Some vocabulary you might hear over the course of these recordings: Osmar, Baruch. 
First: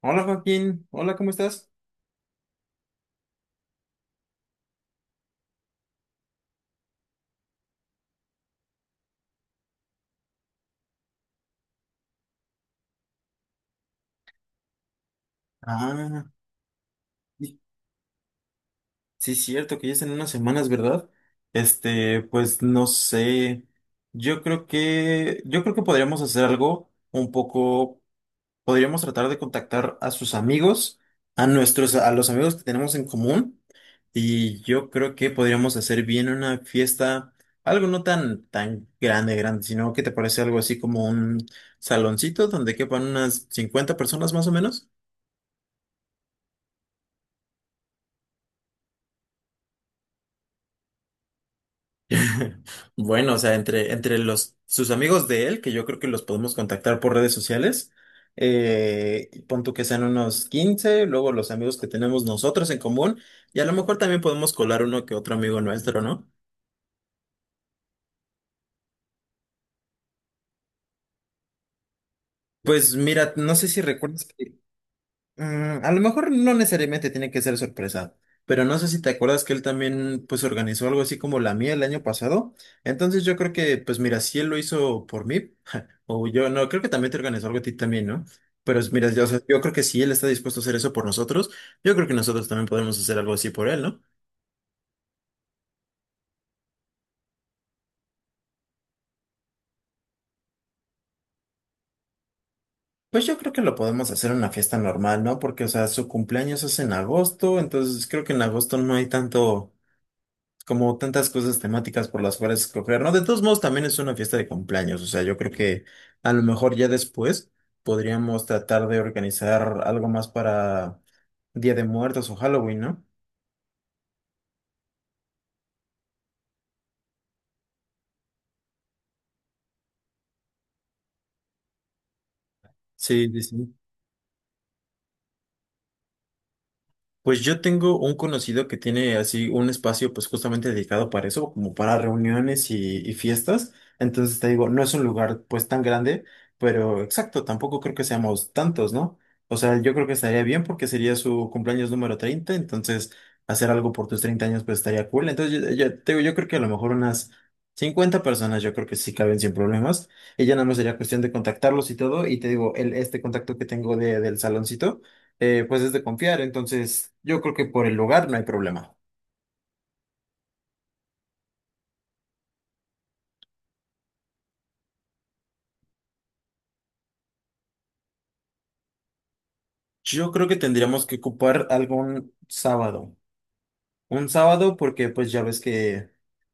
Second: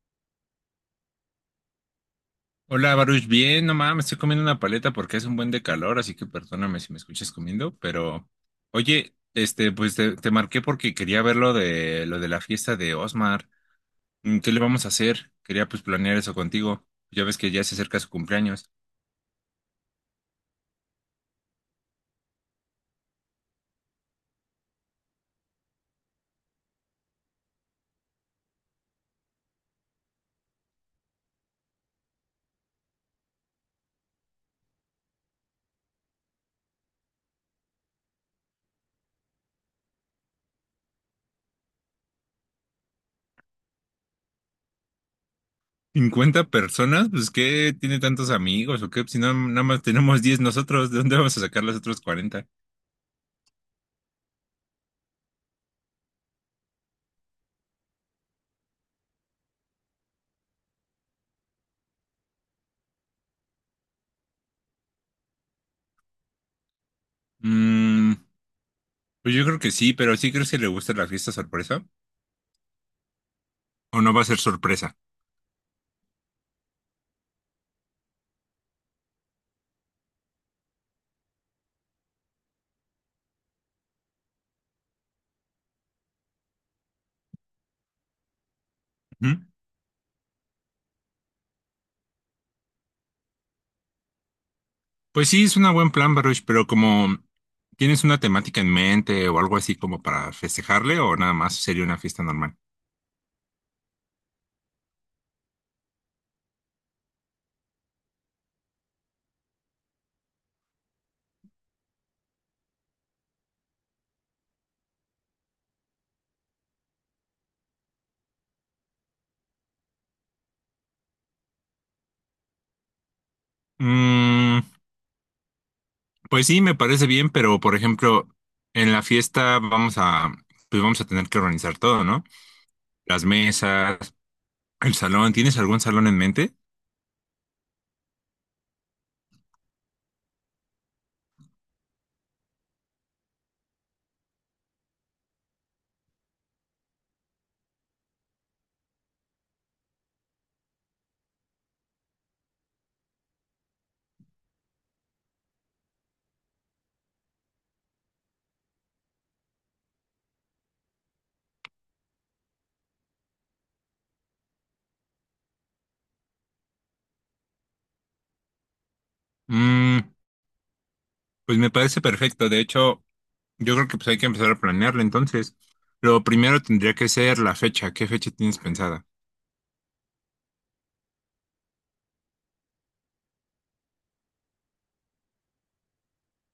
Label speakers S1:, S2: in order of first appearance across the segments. S1: Hola Joaquín, hola, ¿cómo estás?
S2: Hola Baruch, bien, no mames, me estoy comiendo una paleta porque es un buen de calor, así que perdóname si me escuchas comiendo, pero oye, este, pues te marqué porque quería ver lo de la fiesta de Osmar. Mm, ¿qué le vamos a hacer? Quería pues planear
S1: Ah,
S2: eso contigo. Ya ves que
S1: sí,
S2: ya se acerca su cumpleaños.
S1: sí es cierto que ya es en unas semanas, ¿verdad? Este, pues no sé. Yo creo que podríamos hacer algo un poco, podríamos tratar de contactar a sus amigos, a los amigos que tenemos en común, y yo creo que podríamos hacer bien una fiesta, algo no tan, tan grande, grande, sino que te parece algo así como un saloncito donde quepan unas 50 personas más o menos.
S2: ¿50 personas? Pues ¿qué tiene tantos amigos o qué? Si no, nada más tenemos 10 nosotros, ¿de dónde vamos a sacar los otros 40?
S1: Bueno, o sea, entre los, sus amigos de él, que yo creo que los podemos contactar por redes sociales, pon tú que sean unos 15, luego los amigos que tenemos nosotros en común, y a lo mejor también podemos colar uno que otro amigo nuestro, ¿no?
S2: Mm, pues yo creo que sí, pero ¿sí crees que le gusta la fiesta sorpresa?
S1: Pues mira, no sé si
S2: O no va
S1: recuerdas.
S2: a ser sorpresa.
S1: Mm, a lo mejor no necesariamente tiene que ser sorpresa, pero no sé si te acuerdas que él también pues organizó algo así como la mía el año pasado. Entonces yo creo que pues mira, si él lo hizo por mí, o yo no, creo que también te organizó algo a ti también, ¿no? Pero mira, yo, o
S2: Ujú.
S1: sea, yo creo que si él está dispuesto a hacer eso por nosotros, yo creo que nosotros también podemos hacer algo así por él, ¿no?
S2: Pues sí, es un buen plan, Baruch, pero como tienes una temática en mente o algo así como para festejarle, o nada más sería una fiesta normal.
S1: Pues yo creo que lo podemos hacer en una fiesta normal, ¿no? Porque, o sea, su cumpleaños es en agosto, entonces creo que en agosto no hay tanto como tantas cosas temáticas por las cuales escoger, ¿no? De todos modos, también es una fiesta de cumpleaños, o sea, yo creo que a lo mejor ya después podríamos tratar de organizar algo más para Día de Muertos o Halloween, ¿no?
S2: Mm, pues sí, me parece bien, pero por ejemplo, en la fiesta vamos a, pues vamos a tener que organizar todo, ¿no? Las
S1: Sí, sí, sí.
S2: mesas, el salón. ¿Tienes algún salón en mente?
S1: Pues yo tengo un conocido que tiene así un espacio pues justamente dedicado para eso, como para reuniones y fiestas. Entonces te digo, no es un lugar pues tan grande, pero exacto, tampoco creo que seamos tantos, ¿no? O sea, yo creo que estaría bien porque sería su cumpleaños número 30 entonces hacer algo por tus 30 años pues estaría cool. Entonces yo te digo, yo creo que a lo mejor unas 50 personas yo creo que sí caben sin problemas. Y ya nada más sería cuestión de contactarlos y todo. Y te digo, este contacto que tengo del saloncito pues es de confiar, entonces yo creo que por el lugar no hay problema.
S2: Mm, pues me parece perfecto. De hecho, yo creo que pues hay que empezar a planearlo entonces. Lo primero tendría que ser la fecha. ¿Qué fecha tienes pensada?
S1: Yo creo que tendríamos que ocupar algún sábado. Un sábado porque pues ya ves que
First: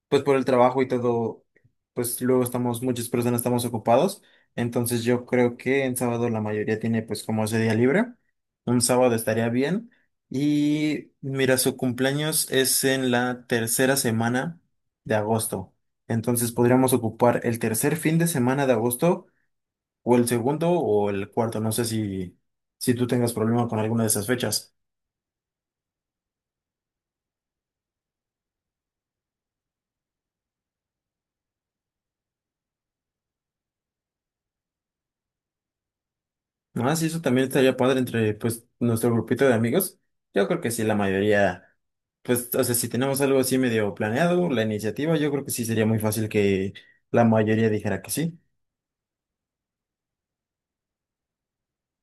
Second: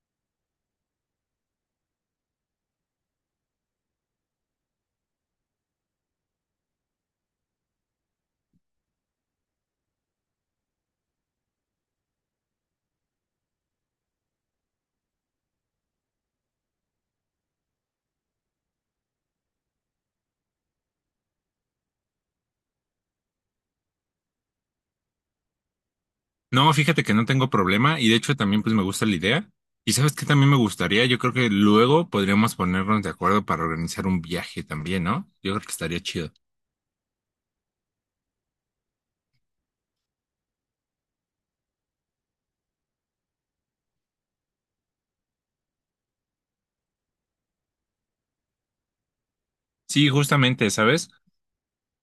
S1: pues por el trabajo y todo, pues luego estamos, muchas personas estamos ocupados, entonces yo creo que en sábado la mayoría tiene pues como ese día libre. Un sábado estaría bien. Y mira, su cumpleaños es en la tercera semana de agosto. Entonces podríamos ocupar el tercer fin de semana de agosto o el segundo o el cuarto, no sé si, si tú tengas problema con alguna de esas fechas.
S2: No, fíjate que no tengo problema y de hecho también pues me gusta la idea. Y sabes que también me gustaría, yo creo que luego podríamos ponernos de acuerdo para organizar un viaje también, ¿no? Yo creo que estaría chido.
S1: No, sí, eso también estaría padre entre pues nuestro grupito de amigos. Yo creo que sí, la mayoría, pues, o sea, si tenemos algo así medio planeado, la iniciativa, yo creo que sí sería muy fácil que la mayoría dijera que sí.
S2: Sí, justamente, ¿sabes?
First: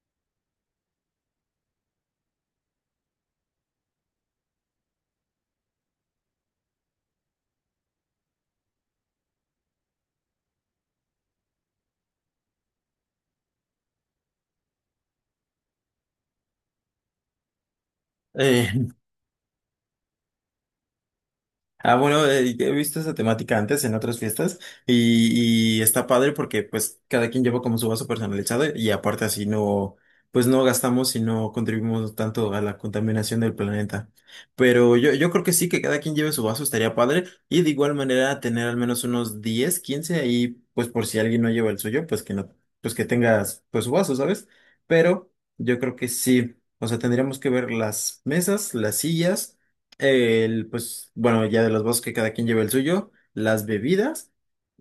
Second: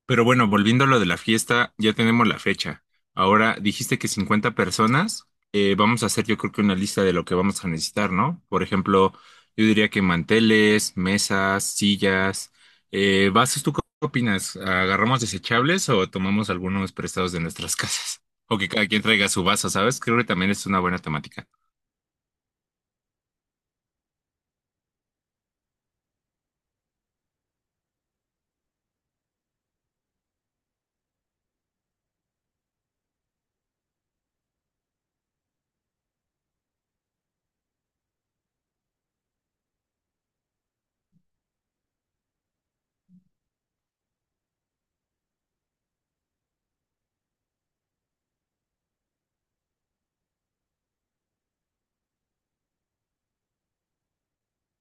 S2: Pero bueno, volviendo a lo de la fiesta, ya tenemos la fecha. Ahora dijiste que 50 personas, vamos a hacer yo creo que una lista de lo que vamos a necesitar, ¿no? Por ejemplo, yo diría que manteles, mesas, sillas, vasos, ¿tú qué opinas? ¿Agarramos desechables o tomamos algunos prestados de nuestras casas? O que cada
S1: Eh,
S2: quien traiga su vaso, ¿sabes? Creo que también es una buena temática.
S1: Ah, bueno, he visto esa temática antes en otras fiestas y está padre porque pues cada quien lleva como su vaso personalizado y aparte así no, pues no gastamos y no contribuimos tanto a la contaminación del planeta. Pero yo creo que sí, que cada quien lleve su vaso estaría padre y de igual manera tener al menos unos 10, 15 ahí, pues por si alguien no lleva el suyo, pues que no, pues que tengas pues su vaso, ¿sabes? Pero yo creo que sí, o sea, tendríamos que ver las mesas, las sillas. El, pues, bueno, ya de los vasos que cada quien lleva el suyo, las bebidas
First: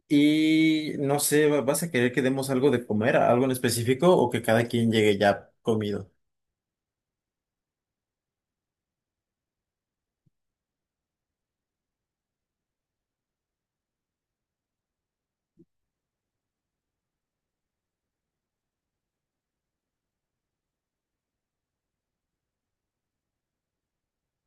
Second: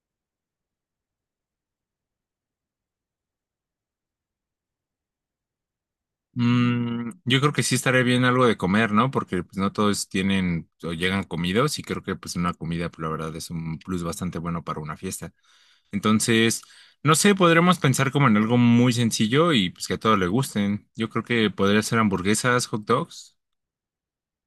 S1: y no sé, ¿vas a querer que demos algo de comer, algo en específico o que cada quien llegue ya comido?
S2: Mm, yo creo que sí estaría bien algo de comer, ¿no? Porque pues no todos tienen o llegan comidos y creo que pues una comida, pues, la verdad, es un plus bastante bueno para una fiesta. Entonces, no sé, podremos pensar como en algo muy sencillo y pues que a todos le gusten. Yo creo que podría ser hamburguesas, hot dogs.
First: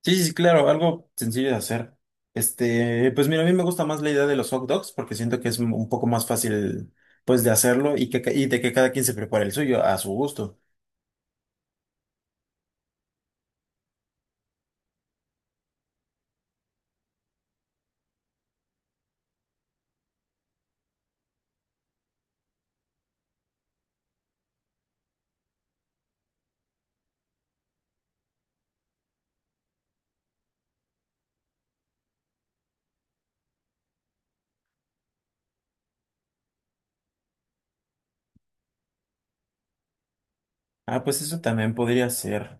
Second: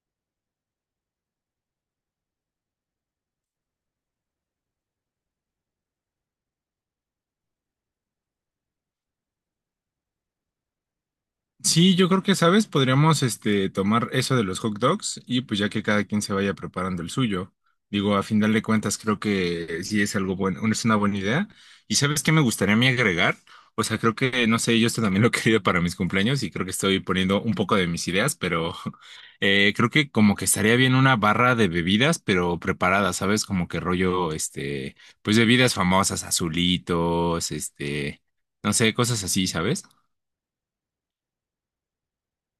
S1: Sí, sí, sí, claro, algo sencillo de hacer. Este, pues mira, a mí me gusta más la idea de los hot dogs porque siento que es un poco más fácil, pues, de hacerlo y que, y de que cada quien se prepare el suyo a su gusto.
S2: Sí, yo creo que, ¿sabes? Podríamos este, tomar eso de los hot dogs y pues ya que cada quien se vaya preparando el suyo. Digo, a final de cuentas creo que sí es algo bueno, es una buena idea. ¿Y sabes qué me gustaría a mí agregar? O sea, creo que, no sé, yo esto también lo he querido para mis cumpleaños y creo que estoy poniendo un poco de mis ideas, pero creo que como que estaría bien una barra de bebidas, pero preparadas, ¿sabes? Como que rollo, este, pues bebidas famosas, azulitos, este, no sé, cosas así, ¿sabes?
S1: Ah, pues eso también podría ser.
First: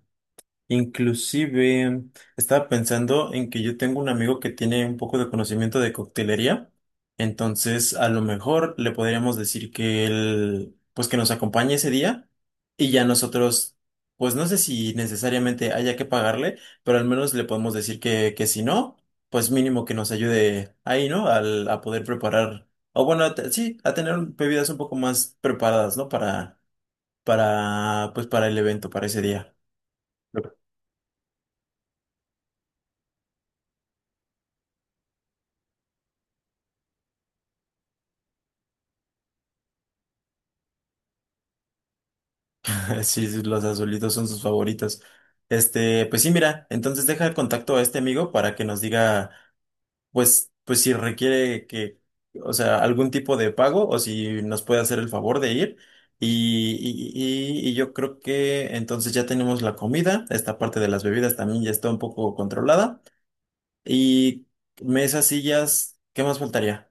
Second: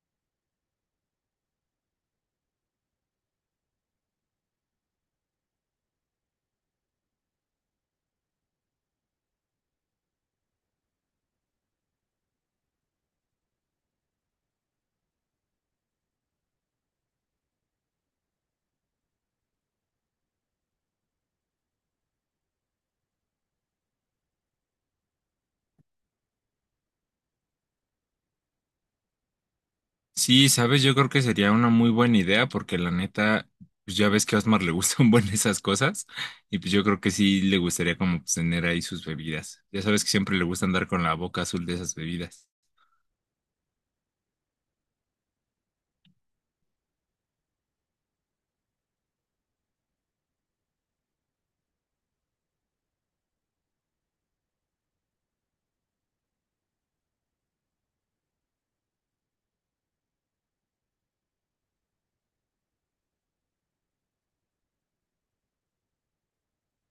S1: Inclusive estaba pensando en que yo tengo un amigo que tiene un poco de conocimiento de coctelería, entonces a lo mejor le podríamos decir que él, pues que nos acompañe ese día y ya nosotros, pues no sé si necesariamente haya que pagarle, pero al menos le podemos decir que si no, pues mínimo que nos ayude ahí, ¿no? A poder preparar, o bueno, sí, a tener bebidas un poco más preparadas, ¿no? Para, pues para el evento, para ese día.
S2: Sí, sabes, yo creo que sería una muy buena idea porque la neta, pues ya ves que a Osmar le gustan buen esas cosas y pues yo creo que sí le gustaría como pues, tener ahí sus bebidas. Ya sabes que siempre le gusta andar con la boca azul de esas bebidas.
S1: Sí, sí, los azulitos son sus favoritos. Este, pues sí, mira, entonces deja el contacto a este amigo para que nos diga, pues, pues si requiere o sea, algún tipo de pago o si nos puede hacer el favor de ir. Y yo creo que entonces ya tenemos la comida, esta parte de las bebidas también ya está un poco controlada. Y mesas, sillas, ¿qué más faltaría?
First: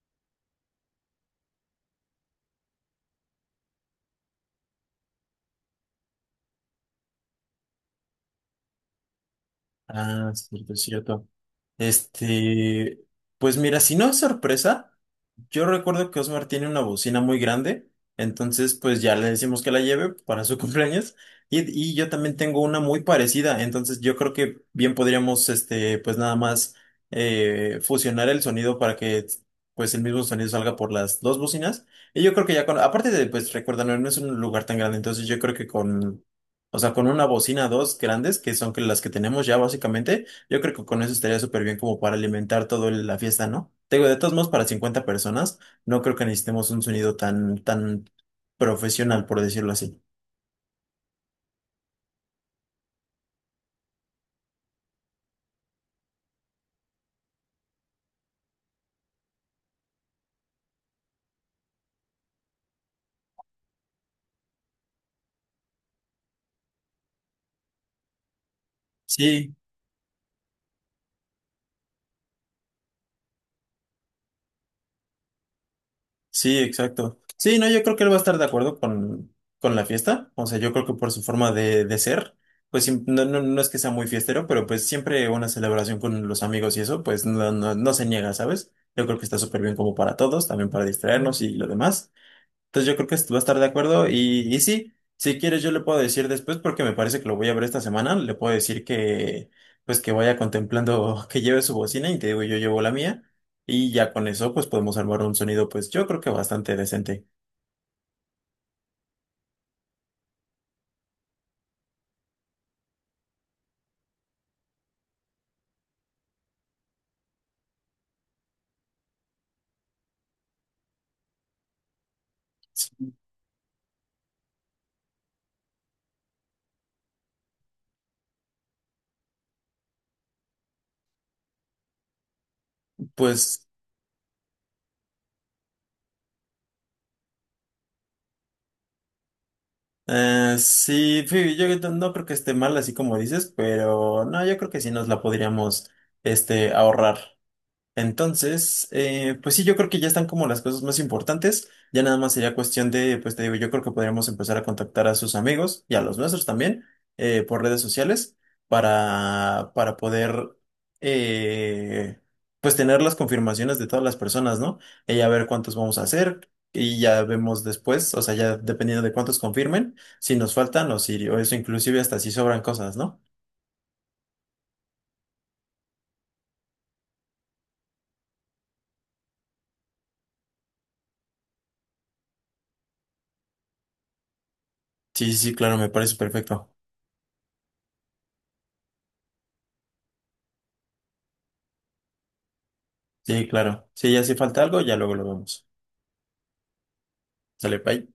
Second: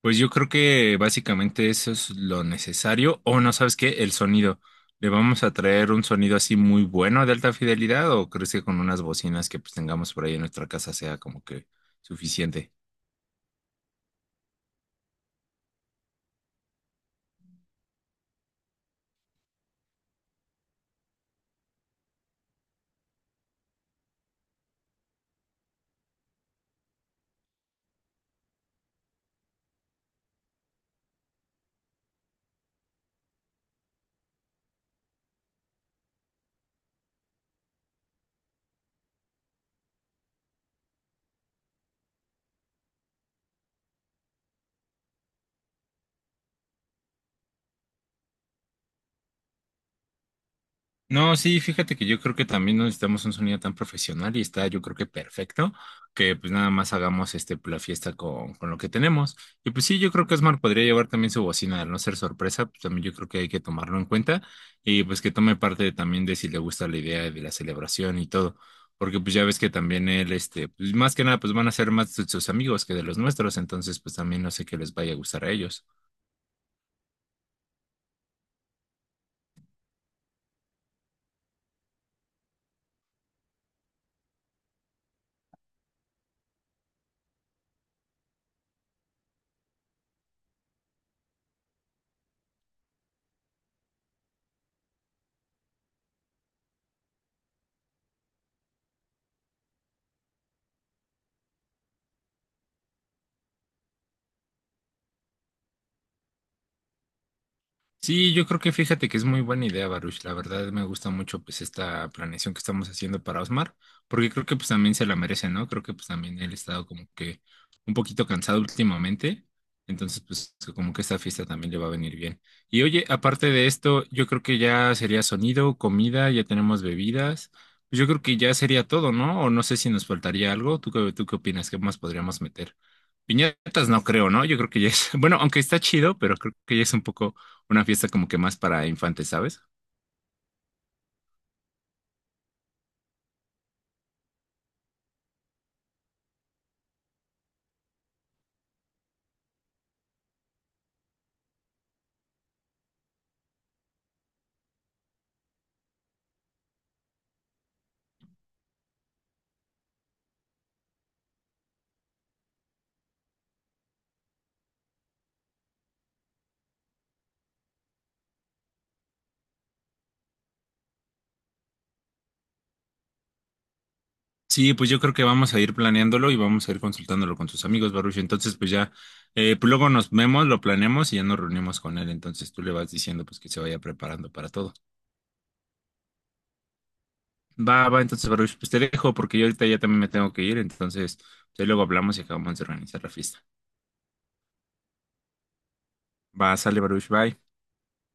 S2: Pues yo creo que básicamente eso es lo necesario o no, ¿sabes qué? El sonido. ¿Le vamos a traer un sonido así muy bueno de alta fidelidad o crees que con unas bocinas que pues tengamos por
S1: Ah,
S2: ahí en
S1: sí,
S2: nuestra
S1: es
S2: casa sea
S1: cierto.
S2: como que suficiente?
S1: Este, pues mira, si no es sorpresa, yo recuerdo que Osmar tiene una bocina muy grande, entonces pues ya le decimos que la lleve para su cumpleaños y yo también tengo una muy parecida, entonces yo creo que bien podríamos, este, pues nada más fusionar el sonido para que pues el mismo sonido salga por las dos bocinas y yo creo que ya con, aparte de pues recuerda, no no es un lugar tan grande, entonces yo creo que con, o sea, con una bocina, dos grandes que son que las que tenemos ya básicamente. Yo creo que con eso estaría súper bien como para alimentar toda la fiesta, ¿no? Te digo, de todos modos, para 50 personas, no creo que necesitemos un sonido tan, tan profesional, por decirlo así.
S2: No, sí, fíjate que yo creo que también no necesitamos un sonido tan profesional y está, yo creo que perfecto, que pues nada más hagamos este pues, la fiesta con lo que tenemos. Y pues sí, yo creo que Osmar podría llevar también su bocina, al no ser sorpresa, pues también yo creo que hay que tomarlo en cuenta y pues que tome parte también de si le gusta la idea de la celebración y todo, porque pues ya
S1: Sí,
S2: ves que también él, este, pues más que nada, pues van a ser más de sus amigos que de los nuestros, entonces pues también no sé qué les vaya a gustar a ellos.
S1: sí, exacto. Sí, no, yo creo que él va a estar de acuerdo con la fiesta. O sea, yo creo que por su forma de ser, pues no, no, no es que sea muy fiestero, pero pues siempre una celebración con los amigos y eso, pues no, no, no se niega, ¿sabes? Yo creo que está súper bien como para todos, también para distraernos y lo demás. Entonces yo creo que va a estar de acuerdo y sí, si quieres yo le puedo decir después porque me parece que lo voy a ver esta semana, le puedo decir que pues que vaya contemplando que lleve su bocina y te digo yo llevo la mía y ya con eso pues podemos armar un sonido pues yo creo que bastante decente.
S2: Sí, yo creo que fíjate que es muy buena idea, Baruch. La verdad me gusta mucho pues esta planeación que estamos haciendo para Osmar, porque creo que pues también se la merece, ¿no? Creo que pues también él ha estado como que un poquito cansado últimamente, entonces pues como que esta fiesta también le va a venir bien. Y oye,
S1: Sí,
S2: aparte de esto, yo creo que ya sería sonido, comida, ya tenemos bebidas, pues yo creo que ya sería todo, ¿no? O no sé si nos faltaría algo. ¿Tú qué opinas? ¿Qué más podríamos meter?
S1: pues
S2: Piñatas no creo, ¿no? Yo creo que ya es, bueno, aunque está chido, pero creo que ya es un poco una fiesta como que más para infantes, ¿sabes?
S1: sí, sí, yo no creo que esté mal así como dices, pero no, yo creo que sí nos la podríamos este ahorrar. Entonces, pues sí, yo creo que ya están como las cosas más importantes. Ya nada más sería cuestión de, pues te digo, yo creo que podríamos empezar a contactar a sus amigos y a los nuestros también por redes sociales para poder, eh, pues tener las confirmaciones de todas las personas, ¿no? Y ya ver cuántos vamos a hacer y ya vemos después, o sea, ya dependiendo de cuántos confirmen, si nos faltan o si, o eso inclusive hasta si sobran cosas, ¿no?
S2: Sí, pues yo creo que vamos a ir planeándolo y vamos a ir consultándolo con sus amigos, Baruch. Entonces, pues ya, pues luego nos vemos, lo planeamos y ya nos reunimos con él. Entonces tú le vas diciendo pues que se vaya preparando para todo.
S1: Sí, sí, sí, claro, me parece perfecto.
S2: Va, va, entonces, Baruch, pues te dejo porque yo ahorita ya también me tengo que ir. Entonces, pues, ahí luego hablamos y acabamos de organizar la fiesta.
S1: Sí, claro. Si ya si falta algo, ya luego lo vemos.
S2: Va, sale, Baruch, bye.
S1: Sale, bye.